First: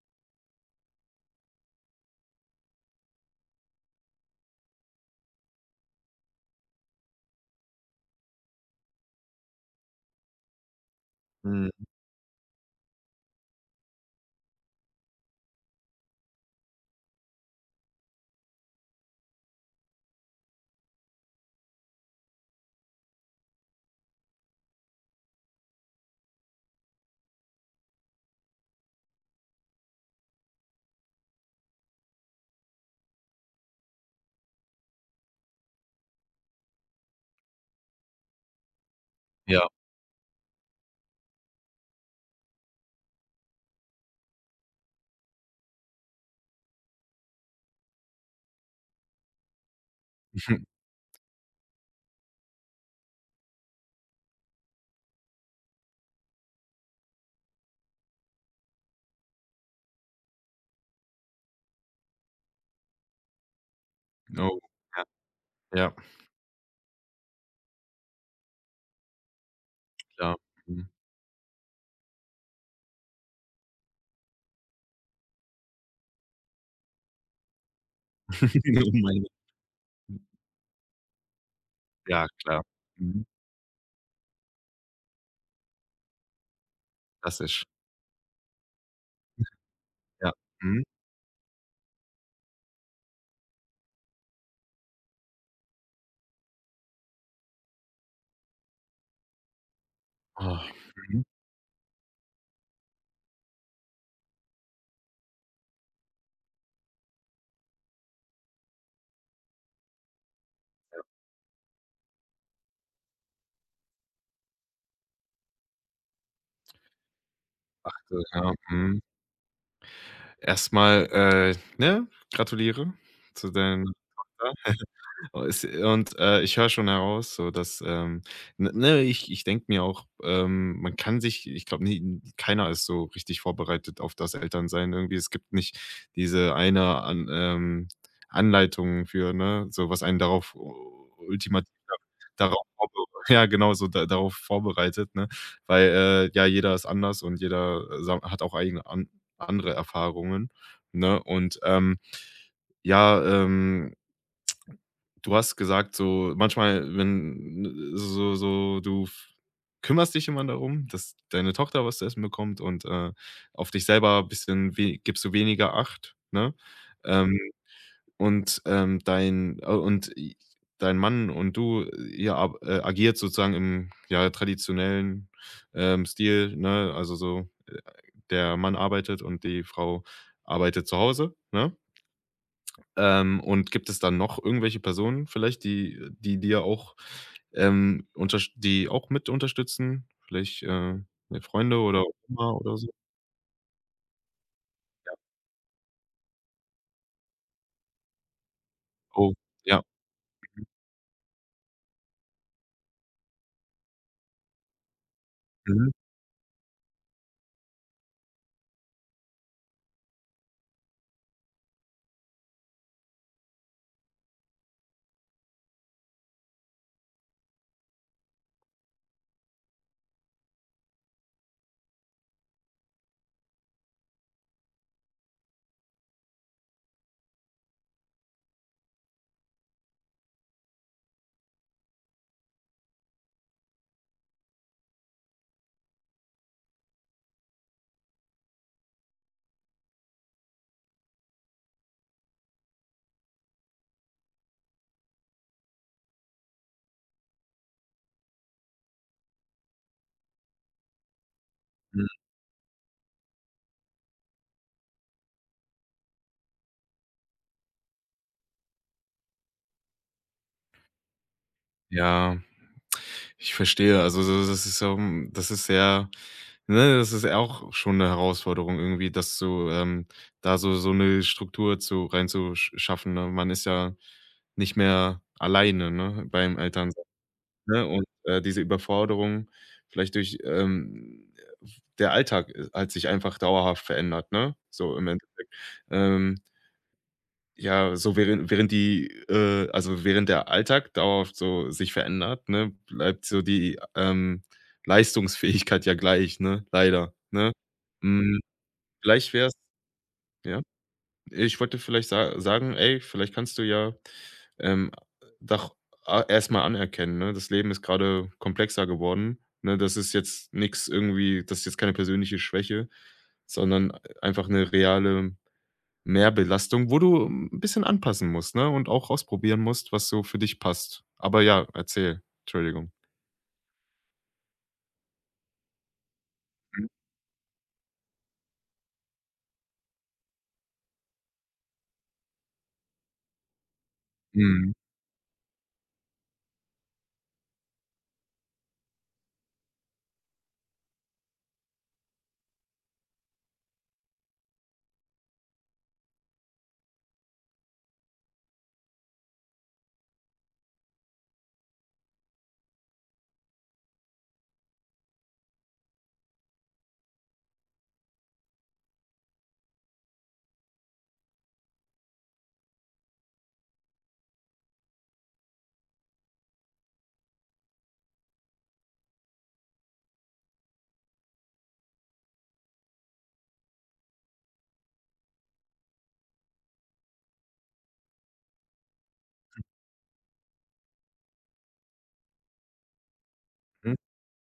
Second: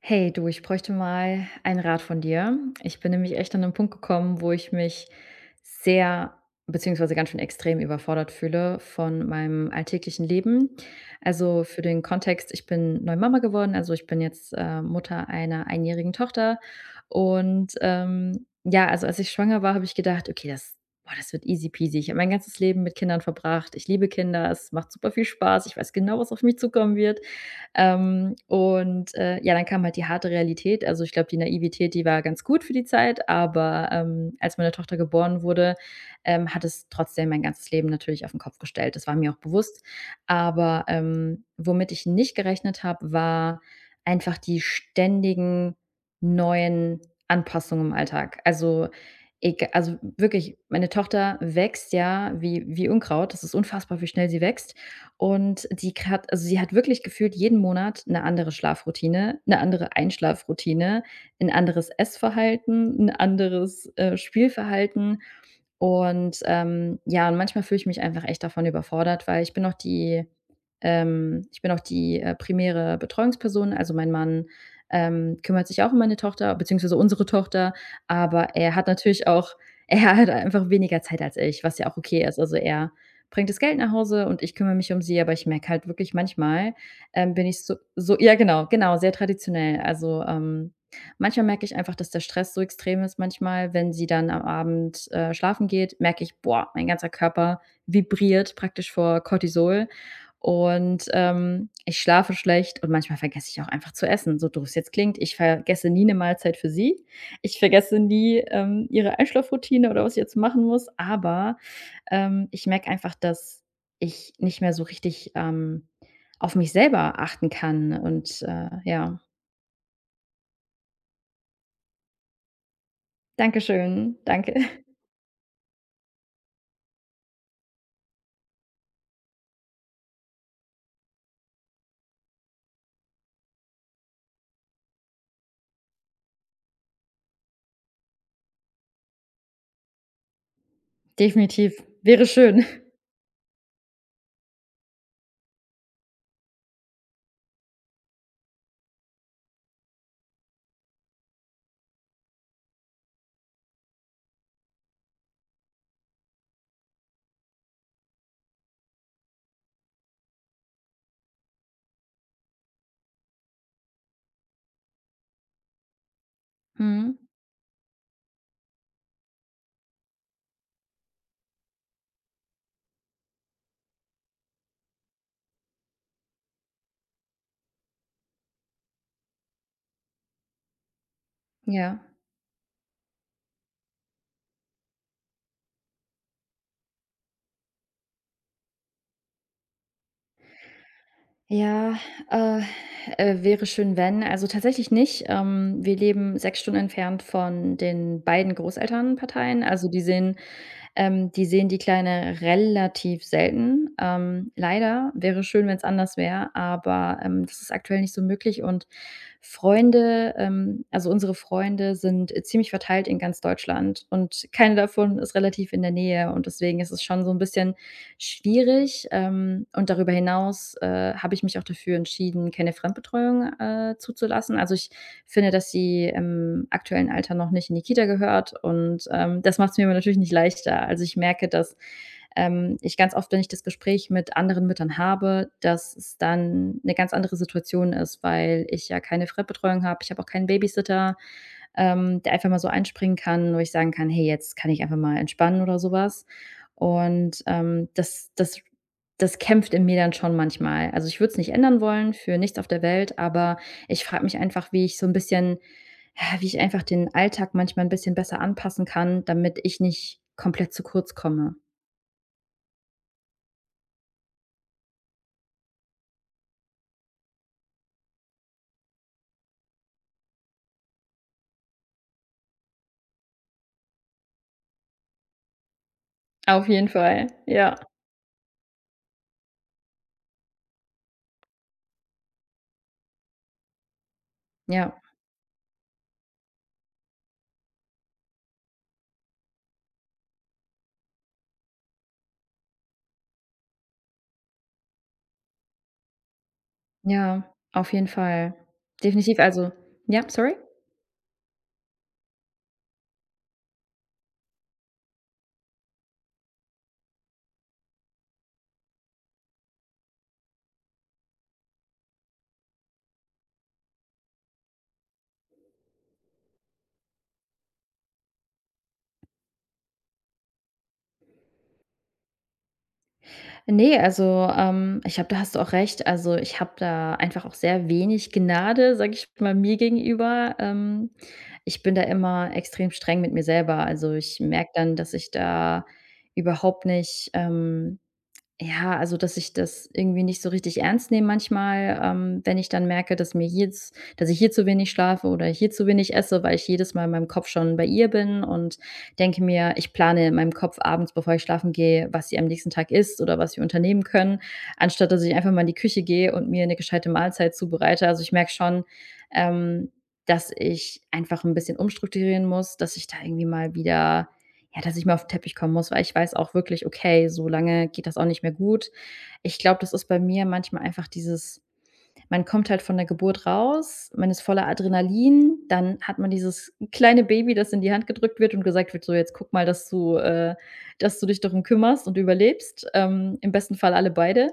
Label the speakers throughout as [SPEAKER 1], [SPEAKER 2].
[SPEAKER 1] Hey du, ich bräuchte mal einen Rat von dir. Ich bin nämlich echt an einen Punkt gekommen, wo ich mich sehr beziehungsweise ganz schön extrem überfordert fühle von meinem alltäglichen Leben. Also,
[SPEAKER 2] Mhm.
[SPEAKER 1] für den Kontext, ich bin neu Mama geworden, also, ich bin jetzt, Mutter einer einjährigen Tochter und, ja, also, als ich schwanger war, habe ich gedacht: „Okay, das boah, das wird easy peasy." Ich habe mein ganzes Leben mit Kindern verbracht. Ich liebe Kinder, es macht super viel Spaß. Ich weiß genau, was auf mich zukommen wird. Ja, dann kam halt die harte Realität. Also, ich glaube, die Naivität, die war ganz gut für die Zeit, aber, als meine Tochter geboren wurde, hat es trotzdem mein ganzes Leben natürlich auf den Kopf gestellt. Das war mir auch
[SPEAKER 2] Ja.
[SPEAKER 1] bewusst. Aber, womit ich nicht gerechnet habe, war einfach die ständigen neuen Anpassungen im Alltag. Also, wirklich, meine Tochter wächst ja wie Unkraut. Das ist unfassbar, wie schnell sie wächst. Und die hat also sie hat wirklich gefühlt jeden Monat eine andere Schlafroutine, eine andere Einschlafroutine, ein anderes Essverhalten, ein anderes,
[SPEAKER 2] Oh, ja,
[SPEAKER 1] Spielverhalten.
[SPEAKER 2] ja,
[SPEAKER 1] Und, ja, und manchmal fühle ich mich einfach echt davon überfordert, weil
[SPEAKER 2] klar. Mhm.
[SPEAKER 1] ich bin auch die, primäre Betreuungsperson. Also, mein Mann, kümmert sich auch um meine Tochter beziehungsweise unsere Tochter, aber er hat
[SPEAKER 2] Oh mein
[SPEAKER 1] natürlich
[SPEAKER 2] Gott.
[SPEAKER 1] auch er hat einfach weniger Zeit als ich, was ja auch okay
[SPEAKER 2] Ja,
[SPEAKER 1] ist. Also,
[SPEAKER 2] klar.
[SPEAKER 1] er
[SPEAKER 2] Mhm.
[SPEAKER 1] bringt das Geld nach Hause und ich kümmere mich um sie, aber ich merke halt wirklich manchmal, bin ich
[SPEAKER 2] Klassisch.
[SPEAKER 1] ja, genau, genau, sehr traditionell.
[SPEAKER 2] Ja. Mhm.
[SPEAKER 1] Manchmal merke ich einfach, dass der Stress so extrem ist manchmal, wenn sie dann am Abend, schlafen geht, merke ich: „Boah, mein ganzer Körper vibriert praktisch vor Cortisol
[SPEAKER 2] Oh,
[SPEAKER 1] und,
[SPEAKER 2] mhm.
[SPEAKER 1] ich schlafe schlecht" und manchmal vergesse ich auch einfach zu essen, so doof es jetzt klingt. Ich vergesse nie eine Mahlzeit für sie. Ich vergesse nie, ihre Einschlafroutine oder was ich jetzt machen muss, aber, ich merke einfach, dass ich nicht mehr so richtig, auf mich selber achten kann
[SPEAKER 2] Also,
[SPEAKER 1] und,
[SPEAKER 2] ja, mhm.
[SPEAKER 1] ja.
[SPEAKER 2] Erst Ne, gratuliere zu deiner
[SPEAKER 1] Dankeschön.
[SPEAKER 2] Tochter.
[SPEAKER 1] Danke.
[SPEAKER 2] Oh, Es und, ich höre schon heraus, ich denke mir auch, man kann sich ich glaube, nie keiner ist so richtig vorbereitet auf das Elternsein irgendwie. Es gibt nicht diese eine An Anleitung für, ne, so was einen darauf ultimativ
[SPEAKER 1] Definitiv. Wäre schön.
[SPEAKER 2] darauf vorbe ja, genau, so da darauf vorbereitet, ne? Weil, ja, jeder ist anders und jeder sa hat auch eigene an andere Erfahrungen, ne? Und, ja, du hast gesagt, so manchmal, wenn so so du f kümmerst dich immer darum, dass deine Tochter was zu essen bekommt und, auf dich selber ein bisschen we gibst du weniger Acht, ne?
[SPEAKER 1] Mhm.
[SPEAKER 2] Ähm, und, dein Mann und du, ihr ab agiert sozusagen im, ja, traditionellen, Stil, ne? Also so, der Mann arbeitet und die Frau arbeitet zu Hause, ne?
[SPEAKER 1] Ja.
[SPEAKER 2] Und gibt es dann noch irgendwelche Personen vielleicht, die die dir auch, unterst die auch mit unterstützen? Vielleicht, deine Freunde
[SPEAKER 1] Ja,
[SPEAKER 2] oder Oma
[SPEAKER 1] äh,
[SPEAKER 2] oder so?
[SPEAKER 1] wäre schön, wenn. Also, tatsächlich nicht. Wir leben 6 Stunden entfernt von den beiden
[SPEAKER 2] Oh,
[SPEAKER 1] Großelternparteien.
[SPEAKER 2] ja.
[SPEAKER 1] Also, die sehen die Kleine relativ selten. Leider, wäre schön, wenn es
[SPEAKER 2] Mhm,
[SPEAKER 1] anders wäre, aber, das ist aktuell nicht so möglich. Und Freunde also unsere Freunde sind ziemlich verteilt in ganz Deutschland und keine davon ist relativ in der Nähe und deswegen ist es schon so ein bisschen schwierig, und darüber hinaus, habe ich mich auch dafür entschieden, keine Fremdbetreuung, zuzulassen. Also, ich finde, dass sie im aktuellen Alter noch nicht in die Kita gehört, und, das macht es mir aber natürlich nicht leichter. Also, ich merke, dass, ich ganz oft, wenn ich das Gespräch mit anderen Müttern habe, dass es dann eine ganz andere Situation ist, weil ich ja keine Fremdbetreuung habe. Ich habe auch keinen Babysitter, der einfach mal so einspringen kann, wo ich sagen kann: „Hey, jetzt kann ich einfach mal entspannen" oder sowas. Und, das kämpft in mir dann schon manchmal. Also, ich würde es nicht ändern
[SPEAKER 2] mhm.
[SPEAKER 1] wollen für nichts auf der Welt, aber ich frage mich einfach, wie ich so ein bisschen ja, wie ich einfach den Alltag manchmal ein bisschen besser anpassen kann, damit ich nicht komplett zu kurz komme.
[SPEAKER 2] Ja, ich verstehe. Also, das ist auch schon 'ne Herausforderung irgendwie, dass du, da so 'ne Struktur zu reinzusch schaffen, ne? Man ist ja nicht mehr alleine, ne, beim
[SPEAKER 1] Auf jeden
[SPEAKER 2] Elternsein.
[SPEAKER 1] Fall, ja.
[SPEAKER 2] Ne? Und, diese Überforderung vielleicht durch, der Alltag, halt sich einfach dauerhaft verändert, ne? So
[SPEAKER 1] Ja,
[SPEAKER 2] im Endeffekt. Ähm, ja, so während während die, also während der Alltag dauerhaft so sich verändert, ne, bleibt so die, Leistungsfähigkeit ja gleich, ne? Leider,
[SPEAKER 1] ja,
[SPEAKER 2] ne?
[SPEAKER 1] auf jeden
[SPEAKER 2] Hm,
[SPEAKER 1] Fall.
[SPEAKER 2] vielleicht
[SPEAKER 1] Definitiv,
[SPEAKER 2] wär's
[SPEAKER 1] also ja, sorry?
[SPEAKER 2] ja? Ich wollte vielleicht sa sagen: „Ey, vielleicht kannst du ja, ähm, doch a erst mal anerkennen, ne? Das Leben ist gerade komplexer geworden, ne? Das ist jetzt keine persönliche Schwäche, sondern einfach eine reale Mehrbelastung, wo du ein bisschen anpassen musst, ne, und auch ausprobieren musst, was so für dich passt.“ Aber ja, erzähl. Entschuldigung.
[SPEAKER 1] Nee, also, ich habe da hast du auch recht. Also, ich habe
[SPEAKER 2] Mhm.
[SPEAKER 1] da einfach auch sehr wenig Gnade, sage ich mal, mir gegenüber. Ich bin da immer extrem streng mit mir selber. Also, ich merke
[SPEAKER 2] Mhm.
[SPEAKER 1] dann, dass ich da überhaupt nicht, ja, also, dass ich das irgendwie nicht so richtig ernst nehme manchmal, wenn ich dann merke, dass mir jetzt dass ich hier zu wenig schlafe oder hier zu wenig esse, weil ich jedes Mal in meinem Kopf schon bei ihr bin und denke mir, ich plane in meinem Kopf abends, bevor ich schlafen gehe, was sie am nächsten Tag isst oder was wir unternehmen können, anstatt dass ich einfach mal in die Küche gehe und mir eine gescheite Mahlzeit zubereite. Also, ich merke schon, ähm, dass ich einfach ein bisschen umstrukturieren muss, dass ich da irgendwie mal wieder, ja, dass ich mal auf den Teppich kommen muss, weil ich weiß auch wirklich: „Okay, so lange geht das auch nicht mehr gut." Ich glaube, das ist bei mir manchmal einfach dieses: Man kommt halt von der Geburt raus, man ist voller Adrenalin, dann hat man dieses kleine Baby, das in die Hand gedrückt wird und gesagt wird: „So, jetzt guck mal, dass du dich darum kümmerst und überlebst", im besten Fall
[SPEAKER 2] Mhm.
[SPEAKER 1] alle beide.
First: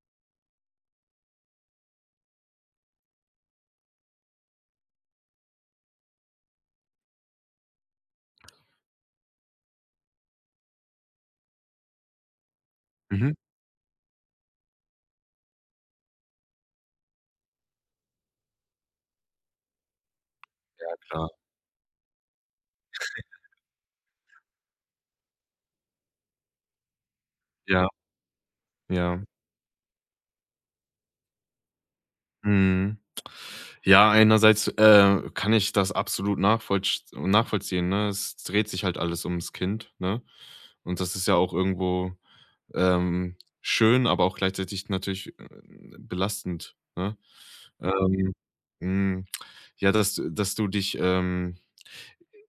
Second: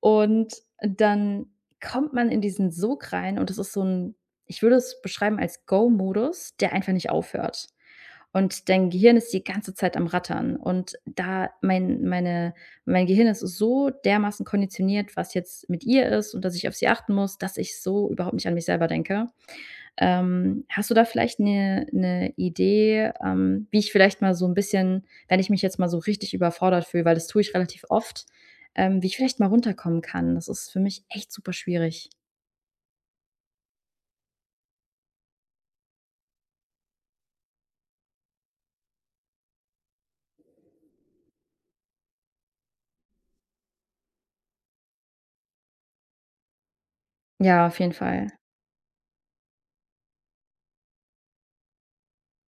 [SPEAKER 1] Und dann kommt man in diesen Sog rein und das ist so ein, ich würde es beschreiben als Go-Modus, der einfach nicht aufhört. Und dein Gehirn ist die ganze Zeit am Rattern. Und da mein meine mein Gehirn
[SPEAKER 2] Mhm.
[SPEAKER 1] ist so dermaßen konditioniert, was jetzt mit ihr ist und dass ich auf sie achten muss, dass ich so überhaupt nicht an mich selber denke. Hast du da
[SPEAKER 2] Klar.
[SPEAKER 1] vielleicht eine 'ne Idee, wie ich vielleicht mal so ein bisschen, wenn ich mich jetzt mal so richtig überfordert fühle, weil das tue ich relativ
[SPEAKER 2] Ja.
[SPEAKER 1] oft, wie ich
[SPEAKER 2] Ja.
[SPEAKER 1] vielleicht mal runterkommen kann? Das ist für mich echt super schwierig.
[SPEAKER 2] Mhm. Ja, einerseits, kann ich das absolut nachvollsch nachvollziehen, ne? Es dreht sich halt alles ums Kind, ne? Und das ist ja auch irgendwo, ähm, schön, aber auch gleichzeitig natürlich, belastend, ne?
[SPEAKER 1] Ja, auf jeden Fall.
[SPEAKER 2] Ähm, hm, ja, dass du dich,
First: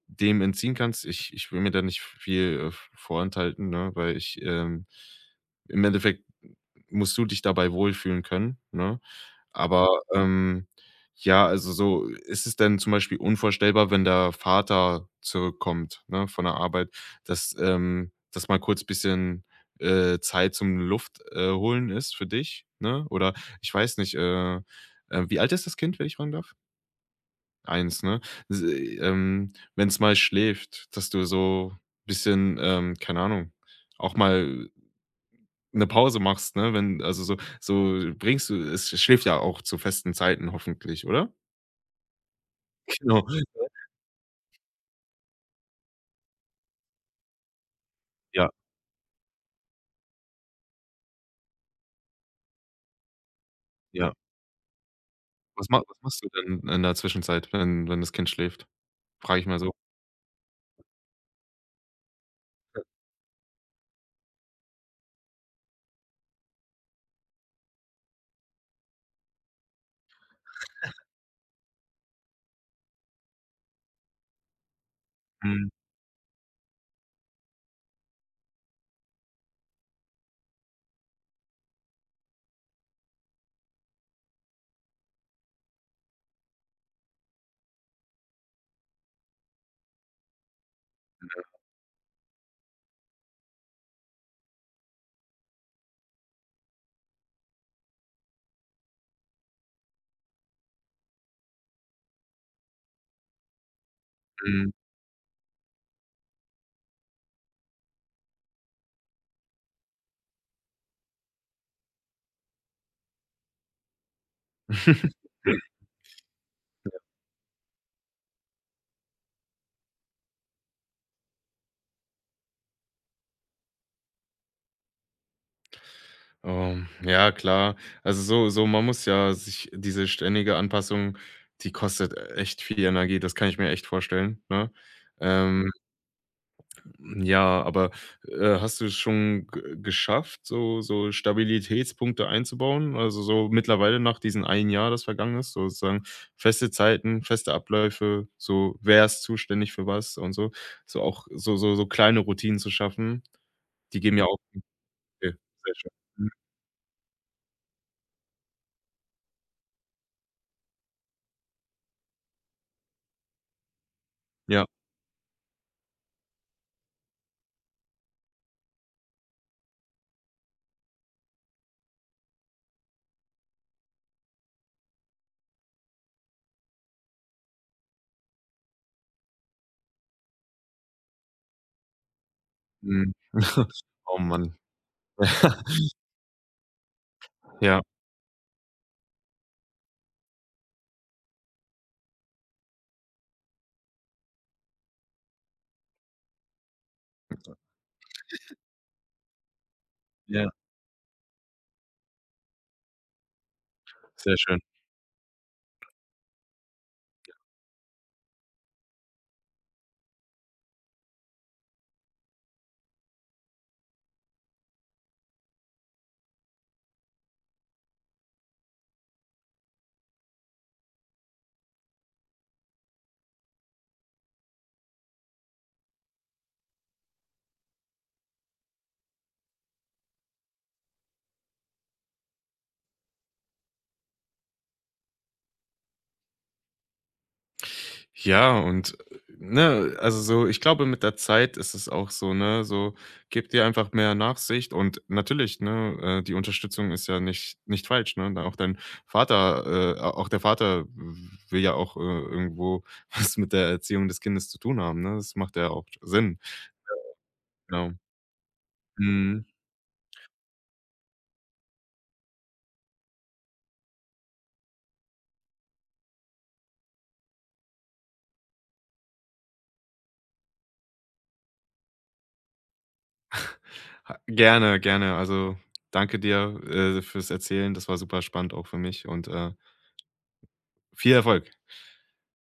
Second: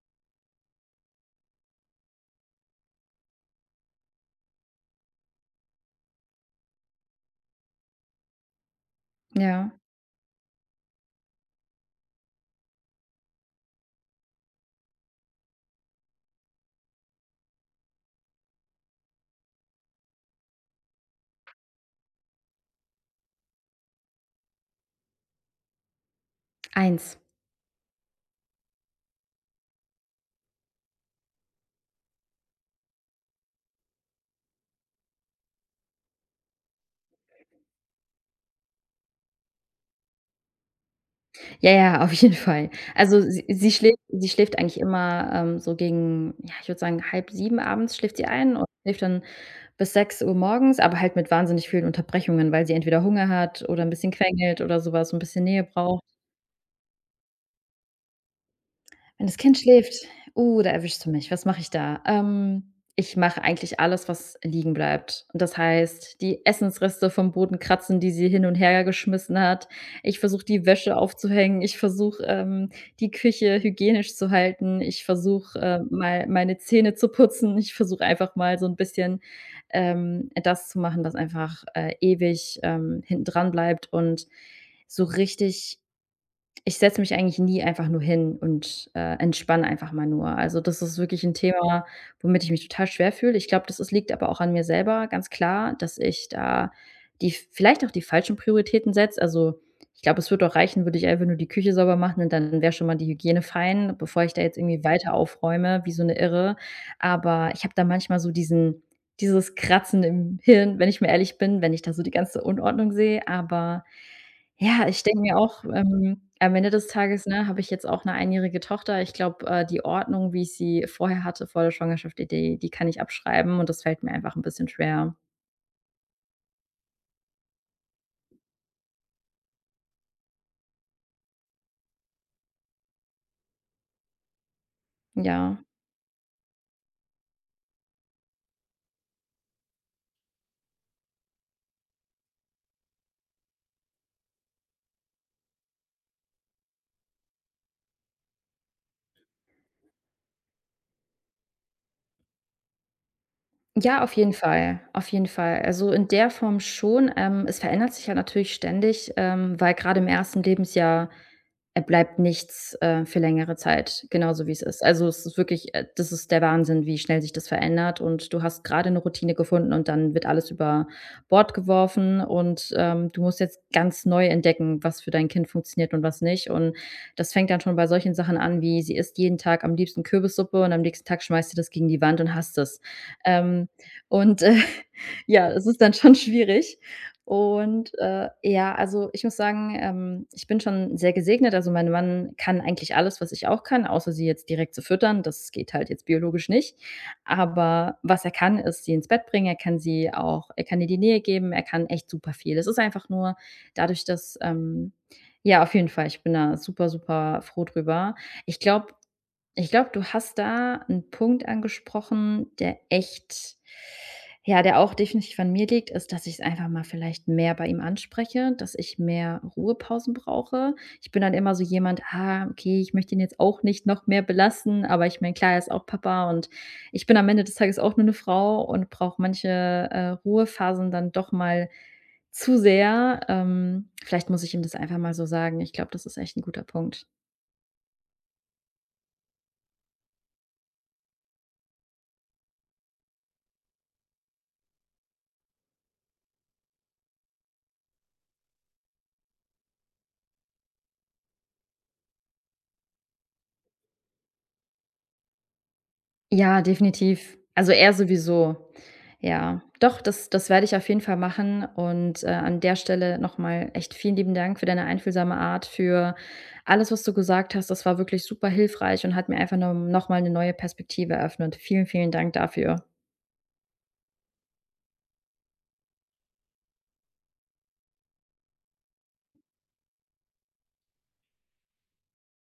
[SPEAKER 2] dem entziehen kannst. Ich will mir da nicht viel, vorenthalten, ne, weil ich, im Endeffekt musst du dich dabei wohlfühlen können, ne?
[SPEAKER 1] Ja.
[SPEAKER 2] Aber, ähm, ja, also so ist es denn zum Beispiel unvorstellbar, wenn der Vater zurückkommt, ne, von der Arbeit, dass mal kurz bisschen, Zeit zum Luft, holen ist für dich, ne? Oder ich weiß nicht, wie alt ist das Kind, wenn ich fragen darf?
[SPEAKER 1] Eins.
[SPEAKER 2] Eins, ne? S Wenn's mal schläft, dass du so bisschen, keine Ahnung, auch mal 'ne Pause machst, ne? Wenn also, so bringst du es schläft ja auch zu festen Zeiten hoffentlich, oder?
[SPEAKER 1] Ja, ja, auf jeden Fall. Also
[SPEAKER 2] Genau,
[SPEAKER 1] sie schläft eigentlich immer, so gegen, ja, ich würde sagen, halb sieben abends schläft sie
[SPEAKER 2] ja,
[SPEAKER 1] ein und schläft dann bis 6 Uhr morgens, aber halt mit wahnsinnig vielen Unterbrechungen, weil sie entweder Hunger hat oder ein bisschen
[SPEAKER 2] ja.
[SPEAKER 1] quengelt oder sowas, so ein bisschen Nähe
[SPEAKER 2] Was
[SPEAKER 1] braucht.
[SPEAKER 2] machst du denn in der Zwischenzeit, wenn das Kind schläft?
[SPEAKER 1] Wenn das
[SPEAKER 2] Frage ich
[SPEAKER 1] Kind
[SPEAKER 2] mal so.
[SPEAKER 1] schläft, da erwischst du mich. Was mache ich da? Ich mache eigentlich alles, was liegen bleibt. Und das heißt, die Essensreste vom Boden kratzen, die sie hin und her geschmissen hat. Ich versuche, die Wäsche aufzuhängen. Ich versuche, die Küche hygienisch zu halten. Ich versuche,
[SPEAKER 2] Mhm,
[SPEAKER 1] mal meine Zähne zu putzen. Ich versuche einfach mal so ein bisschen, das zu machen, was einfach, ewig, hinten dran bleibt, und so richtig ich setze mich eigentlich nie einfach nur hin und, entspanne einfach mal nur. Also, das ist wirklich ein Thema, womit ich mich total schwer fühle. Ich glaube, das ist liegt aber auch an mir selber, ganz klar, dass ich da die vielleicht auch die falschen Prioritäten setze. Also, ich glaube, es würde auch reichen, würde ich einfach nur die Küche sauber machen, und dann wäre schon mal die Hygiene fein, bevor ich da jetzt
[SPEAKER 2] mhm.
[SPEAKER 1] irgendwie weiter aufräume wie so eine Irre. Aber ich habe da manchmal so diesen dieses Kratzen im Hirn, wenn ich mir ehrlich bin, wenn ich da so die ganze Unordnung sehe, aber ja, ich denke mir auch, am Ende des Tages, ne, habe ich jetzt auch 'ne einjährige Tochter. Ich glaube, die Ordnung, wie ich sie vorher hatte, vor der Schwangerschaft, die kann ich abschreiben, und das fällt mir einfach 'n bisschen schwer.
[SPEAKER 2] Ja, klar. Also, so man muss ja sich diese ständige Anpassung, die kostet echt viel Energie, das kann ich mir echt vorstellen, ne?
[SPEAKER 1] Ja.
[SPEAKER 2] Ähm Ja, aber, hast du es schon g geschafft, so Stabilitätspunkte einzubauen? Also, so mittlerweile nach diesen 1 Jahr, das vergangen ist, sozusagen feste Zeiten, feste Abläufe, so wer ist zuständig für was und so. So auch so kleine Routinen zu schaffen, die
[SPEAKER 1] Ja, auf
[SPEAKER 2] geben ja
[SPEAKER 1] jeden
[SPEAKER 2] auch
[SPEAKER 1] Fall, auf jeden
[SPEAKER 2] okay,
[SPEAKER 1] Fall.
[SPEAKER 2] sehr schön.
[SPEAKER 1] Also, in der
[SPEAKER 2] Mhm.
[SPEAKER 1] Form schon. Es verändert sich ja natürlich ständig, weil grade im ersten Lebensjahr. Er bleibt nichts, für längere Zeit, genauso wie es
[SPEAKER 2] Ja,
[SPEAKER 1] ist. Also, es ist wirklich, das ist der Wahnsinn, wie schnell sich das verändert, und du hast gerade eine Routine gefunden und dann wird alles über Bord geworfen und, du musst jetzt ganz neu entdecken, was für dein Kind funktioniert und was nicht. Und das fängt dann schon bei solchen Sachen an wie: Sie isst jeden Tag am liebsten Kürbissuppe und am nächsten Tag schmeißt sie das gegen die Wand und hasst es.
[SPEAKER 2] mhm.
[SPEAKER 1] Ähm,
[SPEAKER 2] Oh
[SPEAKER 1] und
[SPEAKER 2] Mann.
[SPEAKER 1] ja, es ist dann schon schwierig.
[SPEAKER 2] Ja,
[SPEAKER 1] Und, ja, also, ich muss sagen, ich bin schon sehr gesegnet. Also, mein Mann kann eigentlich alles, was ich auch kann, außer sie jetzt direkt zu füttern. Das geht halt jetzt biologisch nicht. Aber was er kann, ist sie ins Bett bringen.
[SPEAKER 2] ja,
[SPEAKER 1] Er kann ihr die Nähe geben. Er kann echt super viel. Es ist einfach nur dadurch,
[SPEAKER 2] sehr
[SPEAKER 1] dass
[SPEAKER 2] schön.
[SPEAKER 1] ja, auf jeden Fall, ich bin da super, super froh drüber. Ich glaube, ich glaube, du hast da einen Punkt angesprochen, der echt, ja, der auch definitiv an mir liegt, ist, dass ich es einfach mal vielleicht mehr bei ihm anspreche, dass ich mehr Ruhepausen brauche. Ich bin dann immer so jemand: „Ah, okay, ich möchte ihn jetzt auch nicht noch mehr belasten", aber ich meine, klar, er ist auch Papa und ich bin am Ende des Tages auch nur eine Frau und brauche manche, Ruhephasen dann doch mal zu sehr. Vielleicht muss ich ihm das einfach mal so sagen. Ich glaube, das ist echt ein guter Punkt.
[SPEAKER 2] Ja, und, ne, also so ich glaube, mit der Zeit ist es auch so, ne, so gib dir einfach mehr Nachsicht und natürlich, ne, die Unterstützung ist ja nicht nicht falsch, ne? Da auch dein Vater auch der Vater will ja auch, irgendwo was mit der Erziehung des Kindes zu tun haben, ne? Das macht ja auch Sinn,
[SPEAKER 1] Ja, definitiv. Also, er
[SPEAKER 2] genau.
[SPEAKER 1] sowieso.
[SPEAKER 2] Mhm.
[SPEAKER 1] Ja, doch, das werde ich auf jeden Fall machen und, an der Stelle noch mal echt vielen lieben Dank für deine einfühlsame Art, für alles, was du gesagt hast. Das war wirklich super hilfreich und hat mir einfach no noch mal 'ne neue Perspektive eröffnet. Vielen, vielen Dank dafür.
[SPEAKER 2] Ha gerne, gerne. Also, danke dir, fürs Erzählen. Das war super spannend auch für mich und, viel Erfolg.